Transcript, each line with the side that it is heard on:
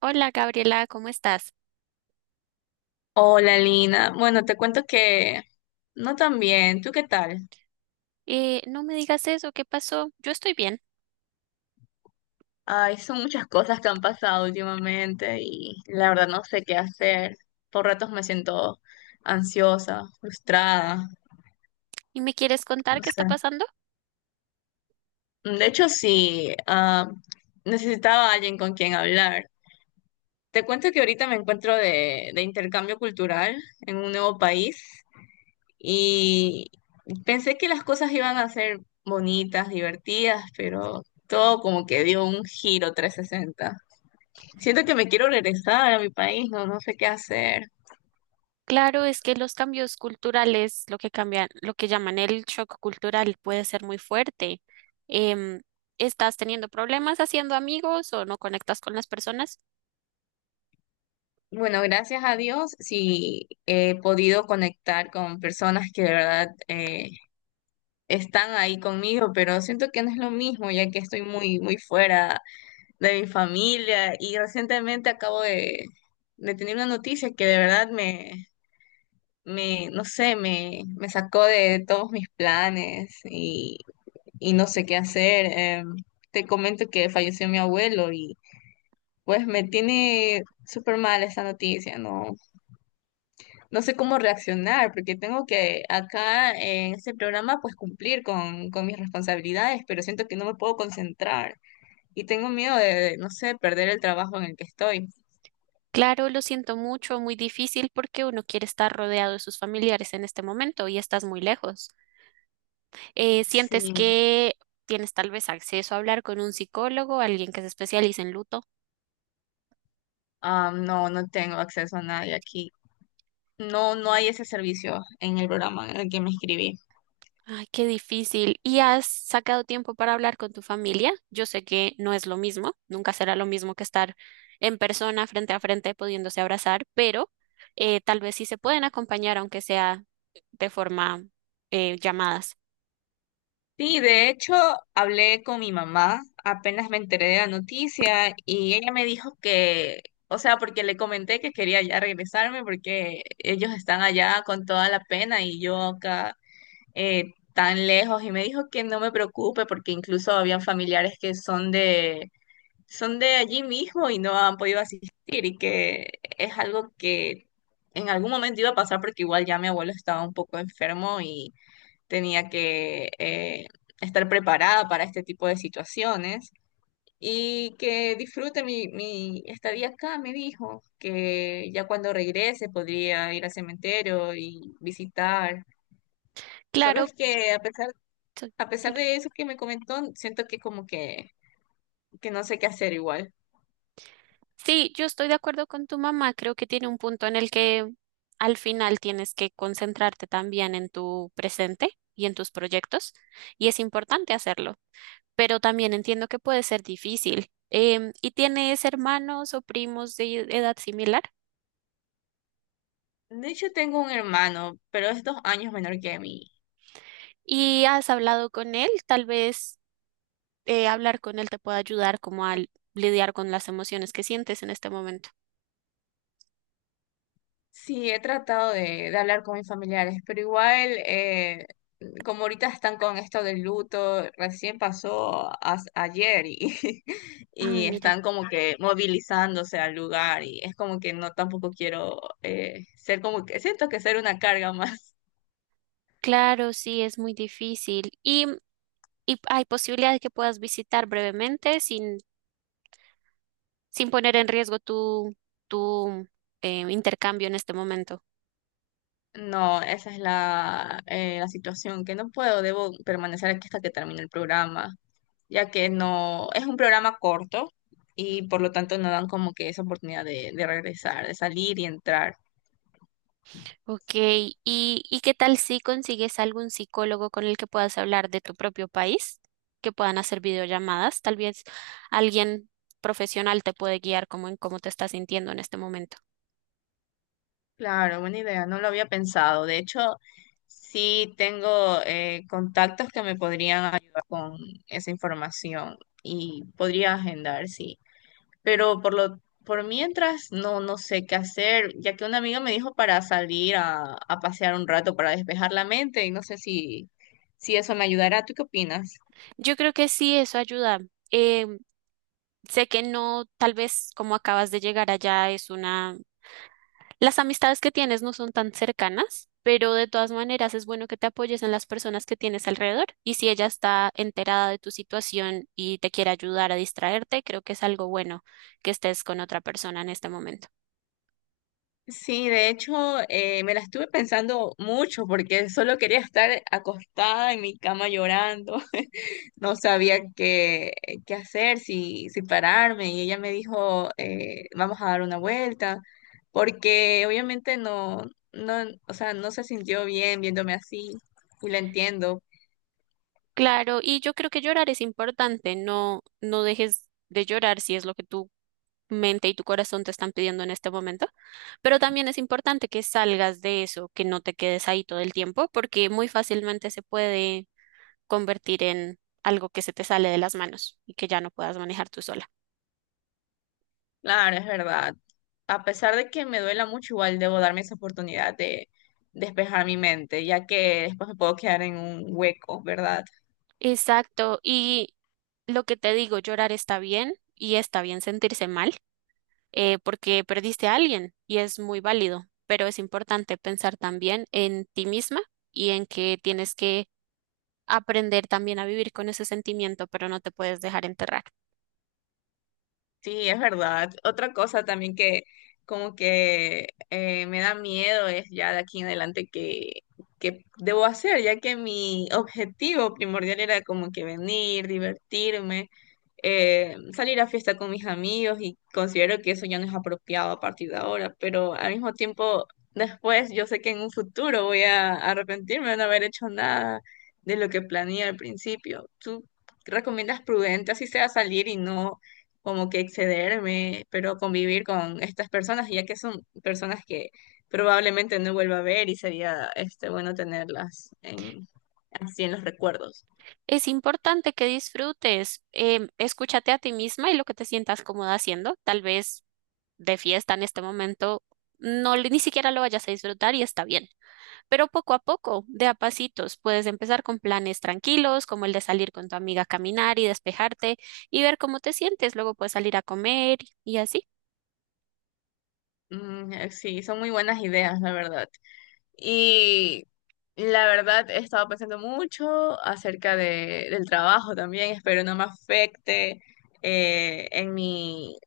right: Hola Gabriela, ¿cómo estás?
left: Hola Lina, bueno, te cuento que no tan bien, ¿tú qué tal?
right: No me digas eso, ¿qué pasó? Yo estoy bien.
left: Ay, son muchas cosas que han pasado últimamente y la verdad no sé qué hacer. Por ratos me siento ansiosa, frustrada,
right: ¿Y me quieres
left: no
right: contar qué está
left: sé.
right: pasando?
left: De hecho, sí, necesitaba a alguien con quien hablar. Te cuento que ahorita me encuentro de intercambio cultural en un nuevo país y pensé que las cosas iban a ser bonitas, divertidas, pero todo como que dio un giro 360. Siento que me quiero regresar a mi país, no, no sé qué hacer.
right: Claro, es que los cambios culturales, lo que cambian, lo que llaman el shock cultural, puede ser muy fuerte. Em, ¿Estás teniendo problemas haciendo amigos o no conectas con las personas?
left: Bueno, gracias a Dios sí he podido conectar con personas que de verdad están ahí conmigo, pero siento que no es lo mismo ya que estoy muy, muy fuera de mi familia y recientemente acabo de tener una noticia que de verdad me, me, no sé, me sacó de todos mis planes y no sé qué hacer. Te comento que falleció mi abuelo y pues me tiene súper mal esta noticia, no, no sé cómo reaccionar porque tengo que acá en este programa pues cumplir con mis responsabilidades, pero siento que no me puedo concentrar y tengo miedo no sé, perder el trabajo en el que estoy.
right: Claro, lo siento mucho, muy difícil porque uno quiere estar rodeado de sus familiares en este momento y estás muy lejos. ¿Sientes
left: Sí.
right: que tienes tal vez acceso a hablar con un psicólogo, alguien que se especialice en luto?
left: Ah, no, no tengo acceso a nadie aquí. No, no hay ese servicio en el programa en el que me inscribí.
right: Ay, qué difícil. ¿Y has sacado tiempo para hablar con tu familia? Yo sé que no es lo mismo, nunca será lo mismo que estar en persona, frente a frente, pudiéndose abrazar, pero tal vez sí se pueden acompañar, aunque sea de forma llamadas.
left: Sí, de hecho, hablé con mi mamá, apenas me enteré de la noticia y ella me dijo que, o sea, porque le comenté que quería ya regresarme porque ellos están allá con toda la pena y yo acá eh, tan lejos y me dijo que no me preocupe porque incluso habían familiares que son de allí mismo y no han podido asistir y que es algo que en algún momento iba a pasar porque igual ya mi abuelo estaba un poco enfermo y tenía que estar preparada para este tipo de situaciones. Y que disfrute mi estadía acá, me dijo, que ya cuando regrese podría ir al cementerio y visitar. Solo
right: Claro.
left: es que a pesar de eso que me comentó, siento que como que no sé qué hacer igual.
right: Sí, yo estoy de acuerdo con tu mamá. Creo que tiene un punto en el que al final tienes que concentrarte también en tu presente y en tus proyectos, y es importante hacerlo, pero también entiendo que puede ser difícil. ¿Y tienes hermanos o primos de edad similar?
left: De hecho, tengo un hermano, pero es dos años menor que mí.
right: ¿Y has hablado con él? Tal vez hablar con él te pueda ayudar como a lidiar con las emociones que sientes en este momento.
left: Sí, he tratado de hablar con mis familiares, pero igual, como ahorita están con esto del luto, recién pasó ayer y,
right: Ay,
left: y
right: mira,
left: están como que movilizándose al lugar y es como que no tampoco quiero ser como que, siento que ser una carga más.
right: claro, sí, es muy difícil. Y hay posibilidad de que puedas visitar brevemente sin poner en riesgo tu intercambio en este momento.
left: No, esa es la, la situación, que no puedo, debo permanecer aquí hasta que termine el programa, ya que no es un programa corto y por lo tanto no dan como que esa oportunidad de regresar, de salir y entrar.
right: Ok, ¿Y, y qué tal si consigues algún psicólogo con el que puedas hablar de tu propio país, que puedan hacer videollamadas? Tal vez alguien profesional te puede guiar como en cómo te estás sintiendo en este momento.
left: Claro, buena idea, no lo había pensado. De hecho, sí tengo contactos que me podrían ayudar con esa información y podría agendar, sí. Pero por lo, por mientras no, no sé qué hacer, ya que una amiga me dijo para salir a pasear un rato para despejar la mente y no sé si, si eso me ayudará. ¿Tú qué opinas?
right: Yo creo que sí, eso ayuda. Em, sé que no, tal vez como acabas de llegar allá es una. Las amistades que tienes no son tan cercanas, pero de todas maneras es bueno que te apoyes en las personas que tienes alrededor y si ella está enterada de tu situación y te quiere ayudar a distraerte, creo que es algo bueno que estés con otra persona en este momento.
left: Sí, de hecho, me la estuve pensando mucho porque solo quería estar acostada en mi cama llorando. No sabía qué, qué hacer, si, si pararme. Y ella me dijo, vamos a dar una vuelta, porque obviamente no, no, o sea, no se sintió bien viéndome así. Y la entiendo.
right: Claro, y yo creo que llorar es importante, no dejes de llorar si es lo que tu mente y tu corazón te están pidiendo en este momento. Pero también es importante que salgas de eso, que no te quedes ahí todo el tiempo, porque muy fácilmente se puede convertir en algo que se te sale de las manos y que ya no puedas manejar tú sola.
left: Claro, es verdad. A pesar de que me duela mucho, igual debo darme esa oportunidad de despejar mi mente, ya que después me puedo quedar en un hueco, ¿verdad?
right: Exacto. Y lo que te digo, llorar está bien y está bien sentirse mal, porque perdiste a alguien y es muy válido, pero es importante pensar también en ti misma y en que tienes que aprender también a vivir con ese sentimiento, pero no te puedes dejar enterrar.
left: Sí, es verdad. Otra cosa también que como que me da miedo es ya de aquí en adelante que debo hacer, ya que mi objetivo primordial era como que venir, divertirme, salir a fiesta con mis amigos y considero que eso ya no es apropiado a partir de ahora, pero al mismo tiempo después yo sé que en un futuro voy a arrepentirme de no haber hecho nada de lo que planeé al principio. ¿Tú recomiendas prudente así sea salir y no como que excederme, pero convivir con estas personas, ya que son personas que probablemente no vuelva a ver y sería este bueno tenerlas en, así en los recuerdos?
right: Es importante que disfrutes, escúchate a ti misma y lo que te sientas cómoda haciendo. Tal vez de fiesta en este momento ni siquiera lo vayas a disfrutar y está bien. Pero poco a poco, de a pasitos, puedes empezar con planes tranquilos, como el de salir con tu amiga a caminar y despejarte y ver cómo te sientes. Luego puedes salir a comer y así.
left: Mm, sí, son muy buenas ideas, la verdad. Y la verdad he estado pensando mucho acerca de, del trabajo también. Espero no me afecte eh, en mi,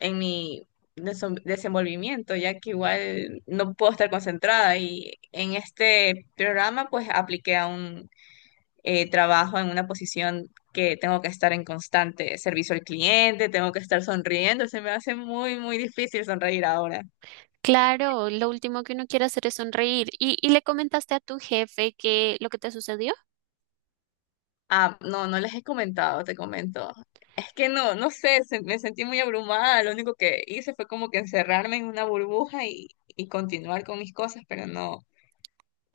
left: en mi desenvolvimiento, ya que igual no puedo estar concentrada. Y en este programa pues apliqué a un trabajo en una posición que tengo que estar en constante servicio al cliente, tengo que estar sonriendo. Se me hace muy, muy difícil sonreír ahora.
right: Claro, lo último que uno quiere hacer es sonreír. Y le comentaste a tu jefe que lo que te sucedió?
left: Ah, no, no les he comentado, te comento. Es que no, no sé, me sentí muy abrumada. Lo único que hice fue como que encerrarme en una burbuja y continuar con mis cosas, pero no,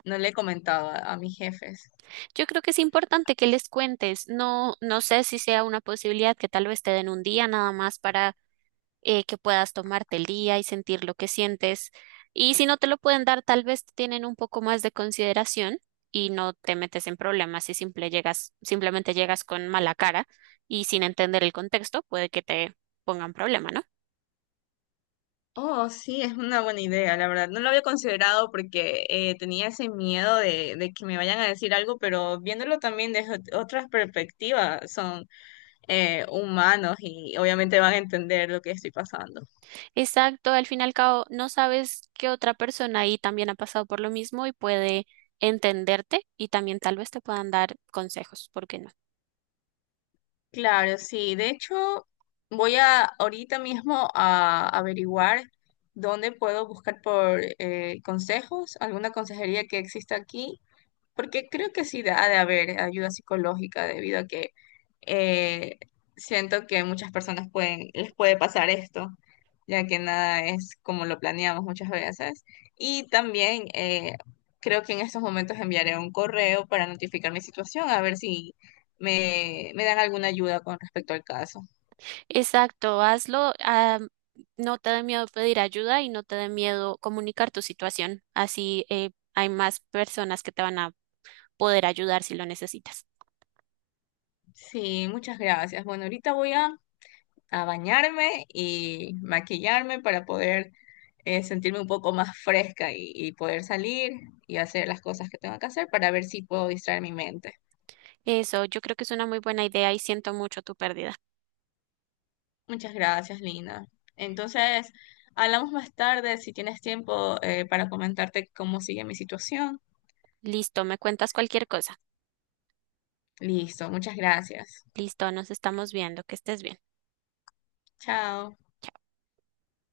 left: no le he comentado a mis jefes.
right: Yo creo que es importante que les cuentes. No sé si sea una posibilidad que tal vez te den un día nada más para que puedas tomarte el día y sentir lo que sientes. Y si no te lo pueden dar, tal vez te tienen un poco más de consideración y no te metes en problemas si simplemente llegas con mala cara y sin entender el contexto, puede que te pongan problema, ¿no?
left: Oh, sí, es una buena idea, la verdad. No lo había considerado porque tenía ese miedo de que me vayan a decir algo, pero viéndolo también desde otras perspectivas, son humanos y obviamente van a entender lo que estoy pasando.
right: Exacto, al fin y al cabo no sabes que otra persona ahí también ha pasado por lo mismo y puede entenderte y también tal vez te puedan dar consejos, ¿por qué no?
left: Claro, sí. De hecho, voy a ahorita mismo a averiguar dónde puedo buscar por consejos, alguna consejería que exista aquí porque creo que sí ha de haber ayuda psicológica debido a que eh, siento que muchas personas pueden, les puede pasar esto, ya que nada es como lo planeamos muchas veces. Y también creo que en estos momentos enviaré un correo para notificar mi situación, a ver si me, me dan alguna ayuda con respecto al caso.
right: Exacto, hazlo, no te dé miedo pedir ayuda y no te dé miedo comunicar tu situación, así hay más personas que te van a poder ayudar si lo necesitas.
left: Sí, muchas gracias. Bueno, ahorita voy a bañarme y maquillarme para poder sentirme un poco más fresca y poder salir y hacer las cosas que tengo que hacer para ver si puedo distraer mi mente.
right: Eso, yo creo que es una muy buena idea y siento mucho tu pérdida.
left: Muchas gracias, Lina. Entonces, hablamos más tarde si tienes tiempo para comentarte cómo sigue mi situación.
right: Listo, me cuentas cualquier cosa.
left: Listo, muchas gracias.
right: Listo, nos estamos viendo, que estés bien.
left: Chao.